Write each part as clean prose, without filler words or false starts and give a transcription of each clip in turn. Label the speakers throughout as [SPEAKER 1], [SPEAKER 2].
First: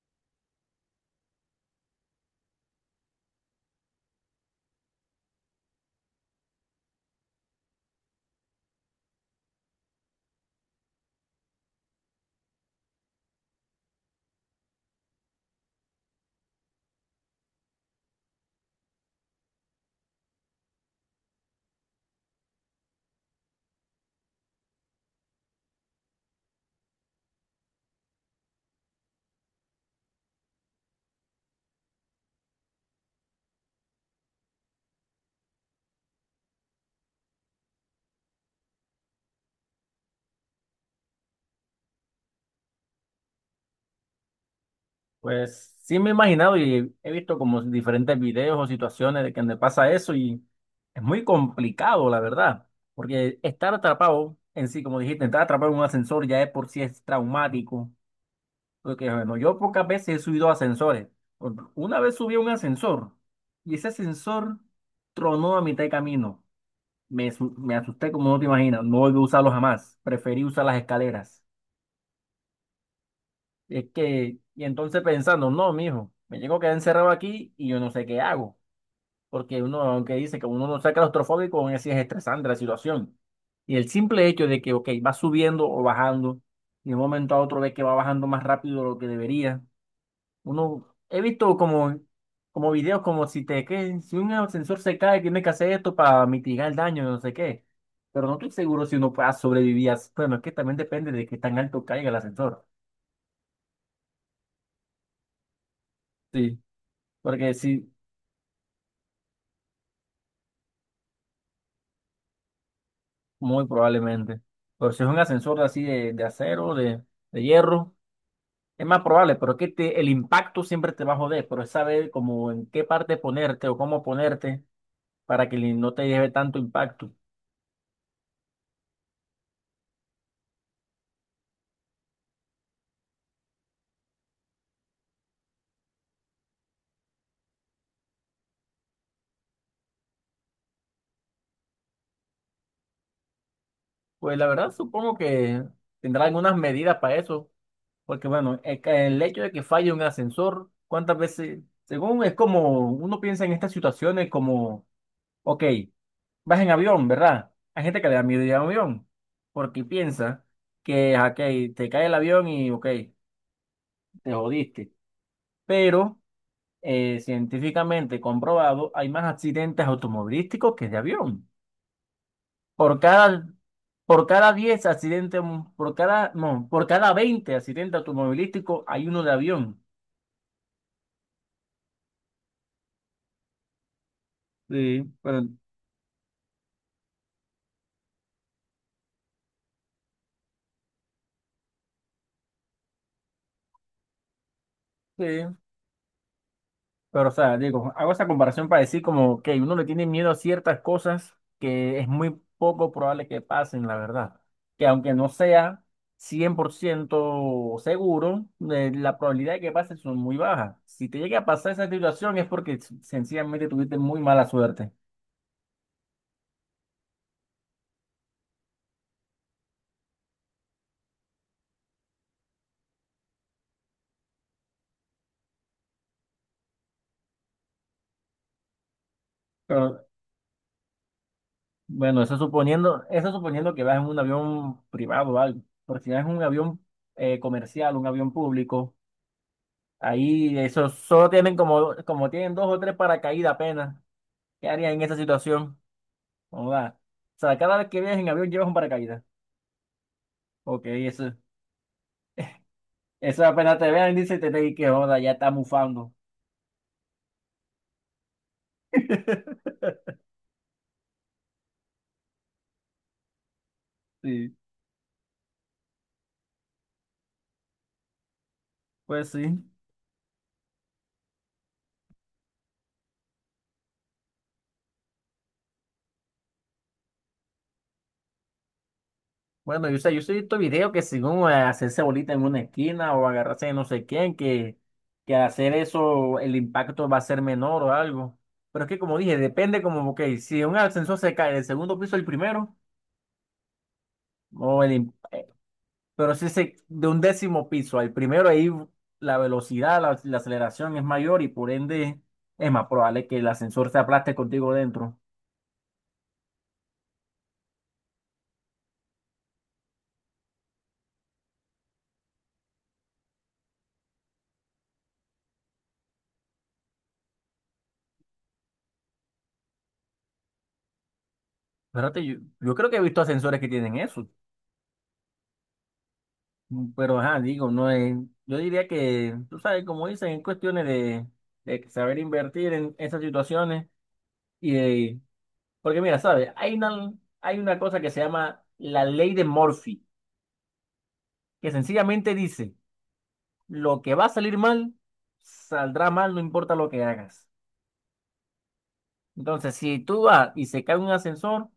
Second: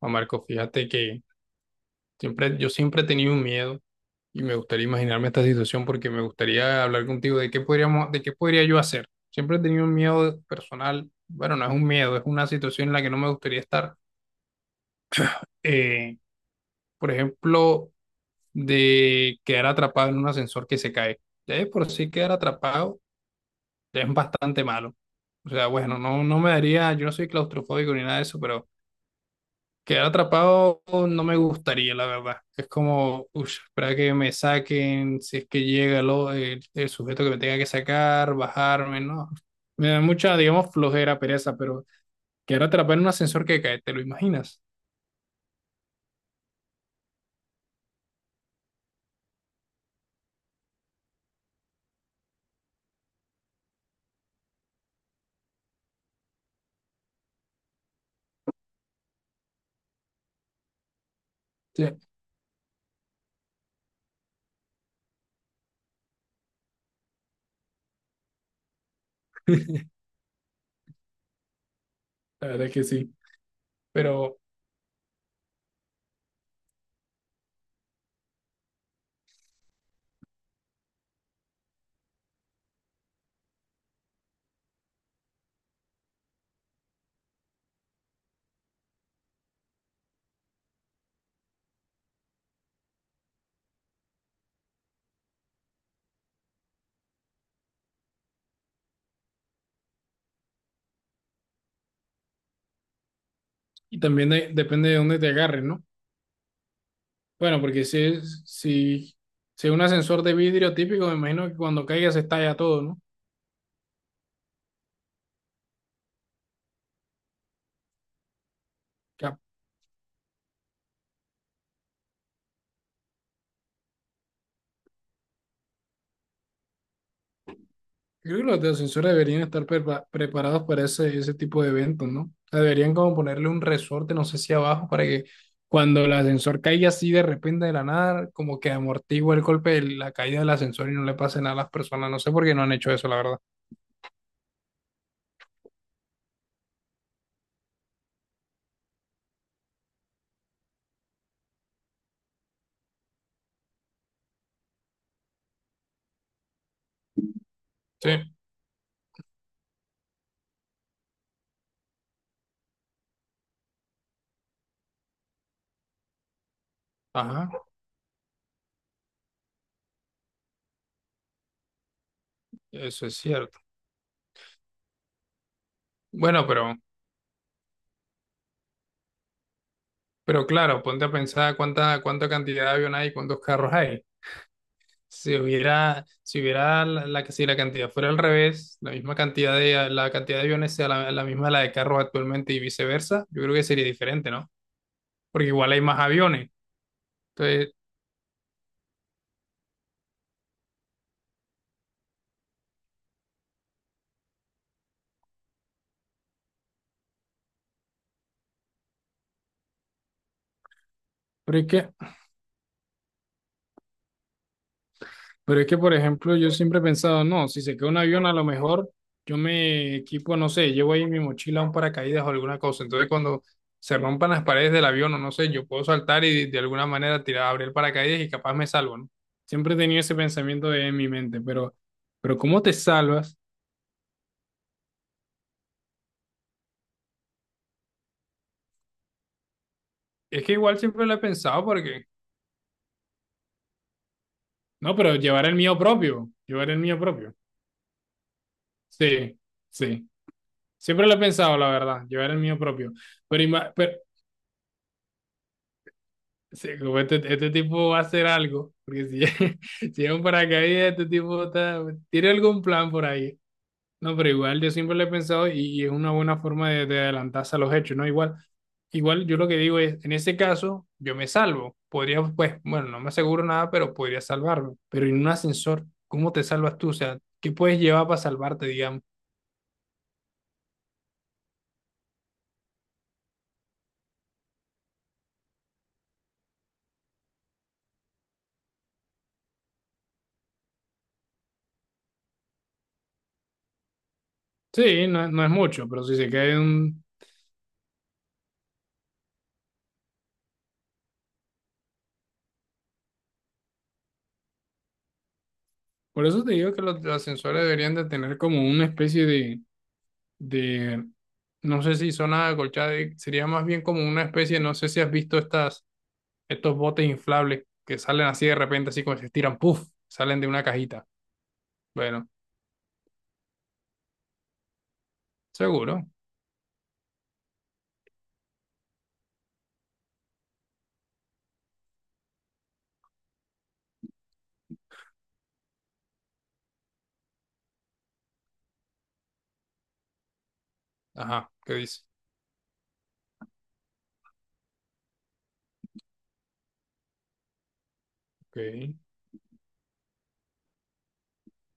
[SPEAKER 1] Juan Marco, fíjate que siempre, yo siempre he tenido un miedo y me gustaría imaginarme esta situación porque me gustaría hablar contigo de qué podríamos, de qué podría yo hacer. Siempre he tenido un miedo personal, bueno, no es un miedo, es una situación en la que no me gustaría estar. Eh, por ejemplo, de quedar atrapado en un ascensor que se cae. Ya es por sí quedar atrapado, ya es bastante malo. O sea, bueno, no, no me daría, yo no soy claustrofóbico ni nada de eso, pero quedar atrapado no me gustaría, la verdad. Es como, uff, espera que me saquen, si es que llega el sujeto que me tenga que sacar, bajarme, ¿no? Me da mucha, digamos, flojera, pereza, pero quedar atrapado en un ascensor que cae, ¿te lo imaginas?
[SPEAKER 2] Pues sí me he imaginado y he visto como diferentes videos o situaciones de que me pasa eso y es muy complicado, la verdad, porque estar atrapado en sí, como dijiste, estar atrapado en un ascensor ya es por sí es traumático, porque bueno, yo pocas veces he subido a ascensores.
[SPEAKER 1] Sí.
[SPEAKER 2] Una vez subí a un ascensor y ese ascensor tronó a mitad de camino. Me asusté como no te imaginas, no volví a usarlo jamás, preferí usar las escaleras.
[SPEAKER 1] La verdad es que sí.
[SPEAKER 2] Y es que,
[SPEAKER 1] Pero,
[SPEAKER 2] y entonces pensando, no, mijo, me llego a quedar encerrado aquí y yo no sé qué hago. Porque uno, aunque dice que uno no sea claustrofóbico, aún así es estresante la situación. Y el simple hecho de que, ok, va subiendo o bajando, y de un momento a otro ve que va bajando más rápido de lo que debería. Uno, he visto como videos como si te, que, si un ascensor se cae, tienes que hacer esto para mitigar el daño, no sé qué. Pero no estoy seguro si uno pueda sobrevivir. Bueno, es que también depende de qué tan alto caiga el ascensor.
[SPEAKER 1] y también depende de dónde te agarren, ¿no?
[SPEAKER 2] Sí. Porque
[SPEAKER 1] Bueno, porque
[SPEAKER 2] si,
[SPEAKER 1] si es un ascensor de vidrio típico, me imagino que cuando caiga se estalla todo, ¿no?
[SPEAKER 2] muy probablemente. Pero si es un ascensor así de acero, de hierro, es más probable, pero es que el impacto siempre te va a joder, pero es saber como en qué parte ponerte o cómo ponerte para que no te lleve tanto impacto.
[SPEAKER 1] Creo que los de ascensor deberían estar preparados para ese tipo de eventos, ¿no? O sea, deberían como ponerle un resorte, no sé si abajo, para que cuando el ascensor caiga así de repente de la nada, como que amortigua el golpe de la caída del ascensor y no le pase nada a las personas. No sé por qué no han hecho eso, la verdad.
[SPEAKER 2] Pues la verdad supongo que tendrá algunas medidas para eso, porque bueno, el hecho de que falle un ascensor, ¿cuántas veces? Según es como uno piensa en estas situaciones como, ok. Vas en avión, ¿verdad? Hay gente que le
[SPEAKER 1] Sí,
[SPEAKER 2] da miedo ir en avión porque piensa que, ok, te cae el avión y, ok, te jodiste. Pero
[SPEAKER 1] ajá,
[SPEAKER 2] científicamente comprobado, hay más accidentes automovilísticos que de avión. Por
[SPEAKER 1] eso es
[SPEAKER 2] cada,
[SPEAKER 1] cierto.
[SPEAKER 2] por cada 10 accidentes, por cada,
[SPEAKER 1] Bueno,
[SPEAKER 2] no,
[SPEAKER 1] pero,
[SPEAKER 2] por cada 20 accidentes automovilísticos hay uno de avión.
[SPEAKER 1] pero claro, ponte a pensar cuánta cantidad de avión hay, cuántos carros hay.
[SPEAKER 2] Sí,
[SPEAKER 1] Si
[SPEAKER 2] pero,
[SPEAKER 1] hubiera, si hubiera la, la que si la cantidad fuera al revés, la misma cantidad de la cantidad de aviones sea la, la misma de la de carros actualmente y viceversa, yo creo que sería diferente, ¿no? Porque
[SPEAKER 2] sí.
[SPEAKER 1] igual hay más aviones.
[SPEAKER 2] Pero, o sea,
[SPEAKER 1] Entonces,
[SPEAKER 2] digo, hago esa comparación para decir como que uno le tiene miedo a ciertas cosas que es muy poco probable que pasen, la verdad. Que aunque no sea 100% seguro, la probabilidad de que pase son muy bajas. Si te llega a
[SPEAKER 1] pero es
[SPEAKER 2] pasar esa
[SPEAKER 1] que
[SPEAKER 2] situación es porque sencillamente tuviste muy mala suerte.
[SPEAKER 1] Pero es que, por ejemplo, yo siempre he pensado, no, si se cae un avión, a lo mejor yo me equipo, no sé, llevo ahí en mi mochila un paracaídas o alguna cosa. Entonces, cuando se rompan las paredes del avión, o no sé, yo puedo saltar y de alguna manera tirar, abrir el paracaídas y capaz me salvo, ¿no? Siempre he tenido
[SPEAKER 2] Pero,
[SPEAKER 1] ese pensamiento en mi mente,
[SPEAKER 2] bueno,
[SPEAKER 1] pero ¿cómo te
[SPEAKER 2] eso
[SPEAKER 1] salvas?
[SPEAKER 2] suponiendo que vas en un avión privado o algo. Porque si vas en un avión comercial, un avión público,
[SPEAKER 1] Es que
[SPEAKER 2] ahí,
[SPEAKER 1] igual
[SPEAKER 2] esos
[SPEAKER 1] siempre lo he
[SPEAKER 2] solo tienen
[SPEAKER 1] pensado
[SPEAKER 2] como,
[SPEAKER 1] porque,
[SPEAKER 2] como tienen dos o tres paracaídas apenas. ¿Qué harías
[SPEAKER 1] no,
[SPEAKER 2] en
[SPEAKER 1] pero
[SPEAKER 2] esa
[SPEAKER 1] llevar el mío
[SPEAKER 2] situación?
[SPEAKER 1] propio,
[SPEAKER 2] ¿Cómo
[SPEAKER 1] llevar el
[SPEAKER 2] va?
[SPEAKER 1] mío propio.
[SPEAKER 2] O sea, cada vez que viajes en avión llevas un paracaídas.
[SPEAKER 1] Sí, sí.
[SPEAKER 2] Ok,
[SPEAKER 1] Siempre lo he
[SPEAKER 2] eso,
[SPEAKER 1] pensado, la verdad, llevar el mío propio. Pero,
[SPEAKER 2] eso apenas te vean, dice, que joda, ya está mufando.
[SPEAKER 1] sí, como este tipo va a hacer algo, porque si, si es un paracaídas, este tipo está, tiene algún plan por ahí. No, pero
[SPEAKER 2] Sí,
[SPEAKER 1] igual yo siempre lo he pensado y es una buena forma de adelantarse a los hechos, ¿no? Igual, igual
[SPEAKER 2] pues
[SPEAKER 1] yo lo que
[SPEAKER 2] sí.
[SPEAKER 1] digo es, en ese caso, yo me salvo. Podría, pues, bueno, no me aseguro nada, pero podría salvarme. Pero en un ascensor, ¿cómo te salvas tú? O sea, ¿qué puedes llevar para salvarte, digamos?
[SPEAKER 2] Bueno, yo sé, yo soy estos videos que según hacerse bolita en una esquina o agarrarse de no sé quién, que hacer eso el impacto va a ser menor o algo. Pero es que como dije, depende como, ok, si un ascensor se cae del segundo piso al primero, o el,
[SPEAKER 1] Sí,
[SPEAKER 2] im-
[SPEAKER 1] no, no es mucho, pero si se
[SPEAKER 2] pero si
[SPEAKER 1] cae
[SPEAKER 2] se,
[SPEAKER 1] un...
[SPEAKER 2] de un décimo piso al primero, ahí la velocidad, la aceleración es mayor y por ende es más probable que el ascensor se aplaste contigo dentro.
[SPEAKER 1] Por eso te digo que los ascensores deberían de tener como una especie de de No sé si zona acolchada sería más bien como una especie, no sé si has visto estos botes inflables que salen así de repente, así como se estiran, puff, salen de una cajita.
[SPEAKER 2] Espérate,
[SPEAKER 1] Bueno,
[SPEAKER 2] yo creo que he visto ascensores que tienen eso,
[SPEAKER 1] seguro.
[SPEAKER 2] pero ajá, digo, no es, yo diría que, tú sabes, como dicen, en cuestiones de, saber invertir en esas situaciones y de, porque mira, sabes, hay una cosa que se llama la ley de Murphy,
[SPEAKER 1] Ajá,
[SPEAKER 2] que
[SPEAKER 1] ¿qué dice?
[SPEAKER 2] sencillamente dice, lo que va a salir mal, saldrá mal, no importa lo que hagas.
[SPEAKER 1] Ok.
[SPEAKER 2] Entonces, si tú vas y se cae un ascensor,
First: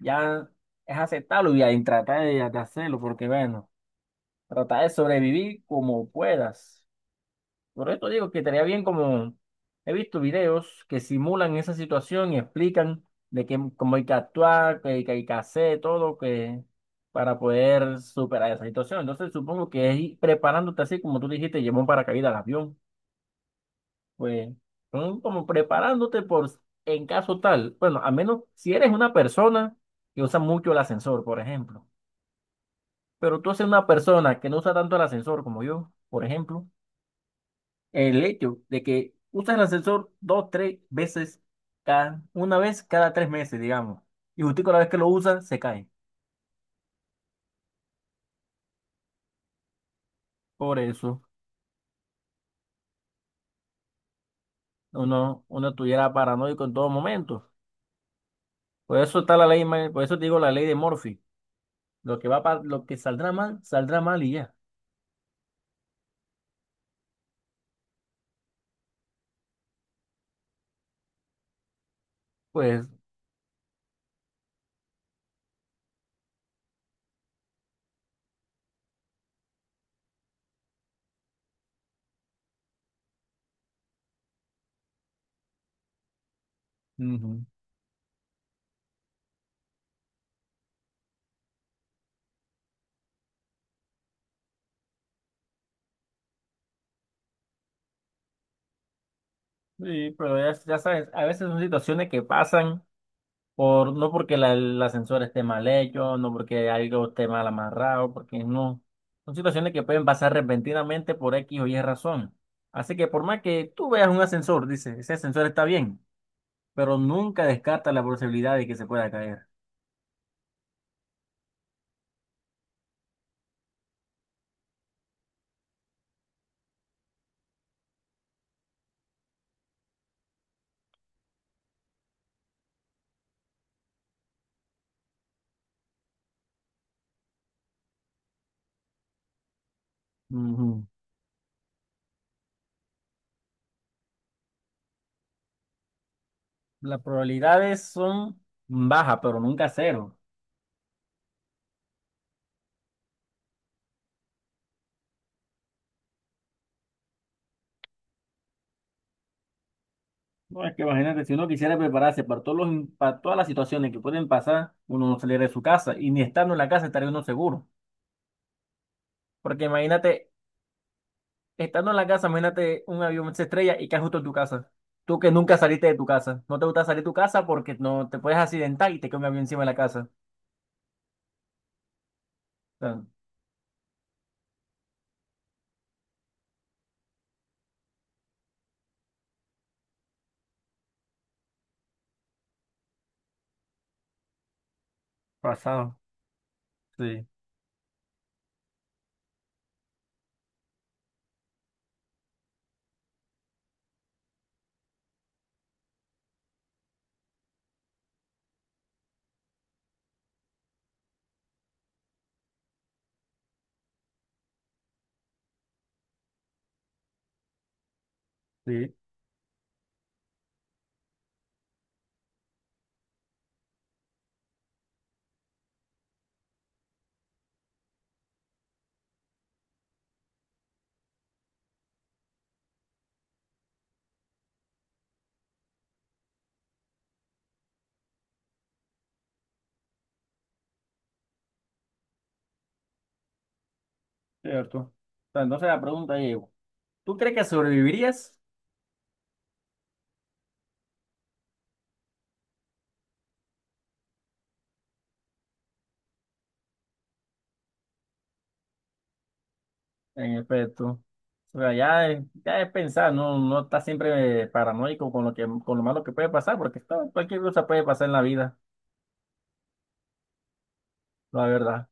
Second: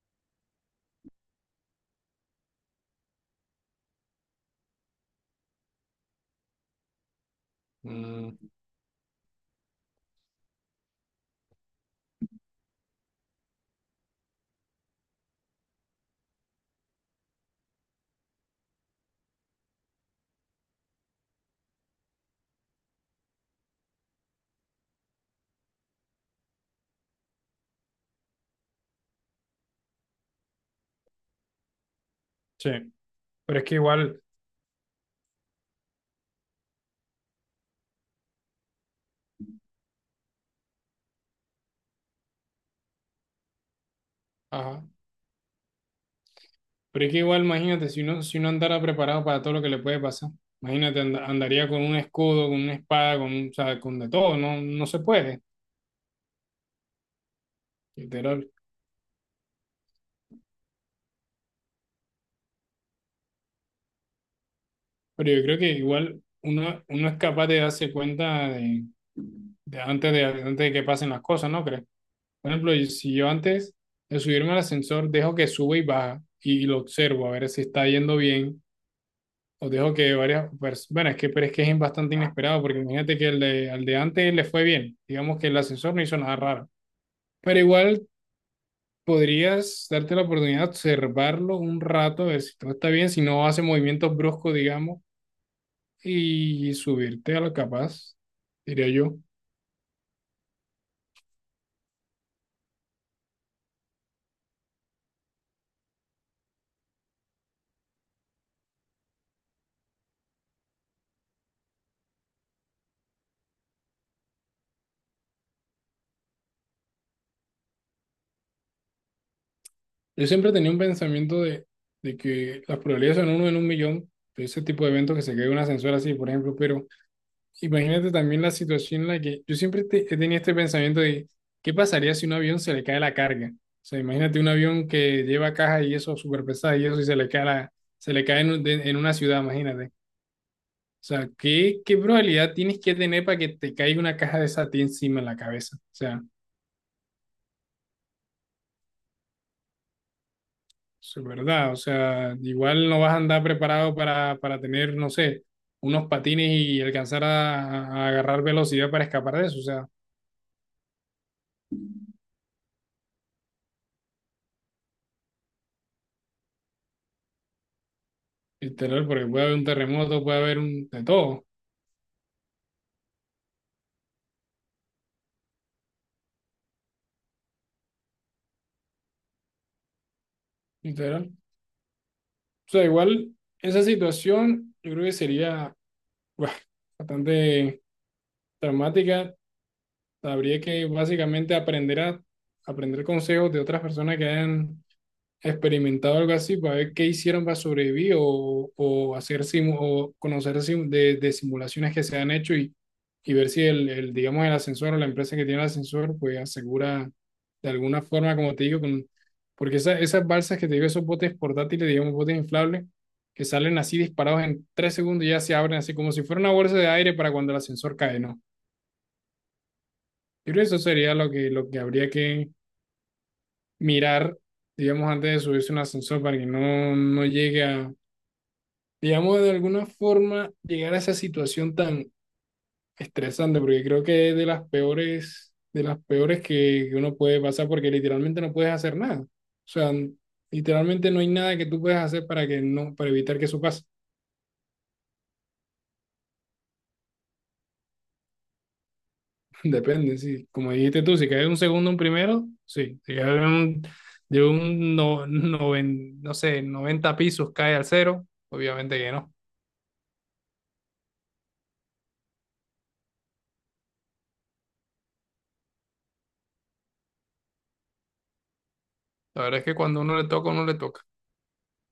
[SPEAKER 2] ya es aceptarlo y ahí trata de hacerlo, porque bueno, tratar de sobrevivir como puedas. Por esto digo que
[SPEAKER 1] Mm,
[SPEAKER 2] estaría bien como he visto videos que simulan esa situación y explican de qué, cómo hay que actuar, qué hay que hacer, todo que para poder superar esa situación. Entonces, supongo que es ir preparándote así como tú dijiste, llevó un paracaídas al avión. Pues son como preparándote en caso tal. Bueno, a menos si eres una persona que usa mucho el ascensor, por ejemplo.
[SPEAKER 1] sí,
[SPEAKER 2] Pero tú
[SPEAKER 1] pero
[SPEAKER 2] eres
[SPEAKER 1] es que
[SPEAKER 2] una
[SPEAKER 1] igual,
[SPEAKER 2] persona que no usa tanto el ascensor como yo, por ejemplo. El hecho de que usas el ascensor dos, tres veces cada, una vez cada 3 meses, digamos. Y justo con la
[SPEAKER 1] ajá,
[SPEAKER 2] vez que lo usas, se cae.
[SPEAKER 1] pero es que igual, imagínate, si uno andara preparado para todo lo que le puede pasar,
[SPEAKER 2] Por
[SPEAKER 1] imagínate,
[SPEAKER 2] eso
[SPEAKER 1] andaría con un escudo, con una espada, con, o sea, con de todo, no, no se puede,
[SPEAKER 2] uno estuviera paranoico en todo momento.
[SPEAKER 1] literal.
[SPEAKER 2] Por eso está la ley, por eso te digo la ley de Murphy. Lo que saldrá mal y ya.
[SPEAKER 1] Pero yo creo que igual uno es capaz de darse cuenta de antes de, antes de que pasen las cosas, ¿no crees? Por ejemplo,
[SPEAKER 2] Pues,
[SPEAKER 1] y si yo antes de subirme al ascensor dejo que sube y baja y, lo observo a ver si está yendo bien, o dejo que varias personas, bueno, es que, pero es que es bastante inesperado, porque imagínate que el de, al de antes le fue bien, digamos que el ascensor no hizo nada raro,
[SPEAKER 2] ujú.
[SPEAKER 1] pero igual podrías darte la oportunidad de observarlo un rato, a ver si todo está bien, si no hace movimientos bruscos, digamos y subirte a lo capaz, diría yo.
[SPEAKER 2] Sí, pero ya sabes, a veces son situaciones que pasan no porque el ascensor esté mal hecho, no porque algo esté mal amarrado, porque no. Son situaciones que pueden pasar repentinamente por X o Y razón. Así que por más que tú veas un ascensor, dices, ese ascensor está bien, pero nunca descarta la posibilidad de que se pueda caer.
[SPEAKER 1] Yo siempre tenía un pensamiento de que las probabilidades son uno en un millón de ese tipo de eventos que se cae un ascensor así, por ejemplo, pero imagínate también la situación en la que yo siempre he tenido este pensamiento de qué pasaría si un avión se le cae la carga. O sea, imagínate un avión que lleva caja y eso súper pesada y eso y se le cae en, en una ciudad, imagínate.
[SPEAKER 2] Ujú.
[SPEAKER 1] O sea, ¿qué, qué probabilidad tienes que tener para que te caiga una caja de esa a ti encima en la cabeza? O sea,
[SPEAKER 2] Las probabilidades son bajas, pero nunca cero.
[SPEAKER 1] eso es verdad, o sea, igual no vas a andar preparado para tener, no sé, unos patines y alcanzar a agarrar velocidad para escapar de eso, o sea,
[SPEAKER 2] No, es que imagínate, si uno quisiera prepararse para para todas las situaciones que pueden pasar, uno no saliera de su casa y ni estando en la casa estaría uno seguro.
[SPEAKER 1] literal, porque puede haber
[SPEAKER 2] Porque
[SPEAKER 1] un terremoto,
[SPEAKER 2] imagínate,
[SPEAKER 1] puede haber un, de todo,
[SPEAKER 2] estando en la casa, imagínate un avión se estrella y cae justo en tu casa. Tú que nunca saliste de tu casa. No te gusta salir de tu casa porque no te puedes accidentar y te cae un avión encima de la casa.
[SPEAKER 1] literal. O
[SPEAKER 2] O
[SPEAKER 1] sea,
[SPEAKER 2] sea,
[SPEAKER 1] igual esa situación yo creo que sería buah, bastante traumática, habría que básicamente aprender a aprender consejos de otras personas que hayan
[SPEAKER 2] pasado.
[SPEAKER 1] experimentado algo así para ver qué
[SPEAKER 2] Sí,
[SPEAKER 1] hicieron para sobrevivir o hacer o conocer de simulaciones que se han hecho y ver si digamos, el ascensor o la empresa que tiene el ascensor pues asegura de alguna forma, como te digo, con, porque esas balsas que te digo, esos botes portátiles, digamos, botes inflables, que salen así disparados en 3 segundos y ya se abren así como si fuera una bolsa de aire para cuando el ascensor cae, ¿no?
[SPEAKER 2] sí,
[SPEAKER 1] Yo creo que eso sería lo que, habría que mirar digamos, antes de subirse a un ascensor para que no, no llegue a, digamos, de alguna forma llegar a esa situación tan estresante, porque creo que es de las peores que uno puede pasar, porque literalmente no puedes hacer nada. O sea, literalmente no hay nada que tú puedas hacer para que no, para evitar que eso pase.
[SPEAKER 2] cierto. O sea, entonces la pregunta es, ¿tú crees que sobrevivirías?
[SPEAKER 1] Depende, sí. Como dijiste tú, si caes un segundo, un primero, sí. Si caes de un no sé, 90 pisos, cae al cero, obviamente que no.
[SPEAKER 2] En efecto. O sea, ya es pensar, no, no está siempre paranoico con con lo malo que puede pasar, porque todo, cualquier cosa puede pasar en la vida,
[SPEAKER 1] La verdad es que cuando uno le toca, uno le toca.
[SPEAKER 2] la verdad.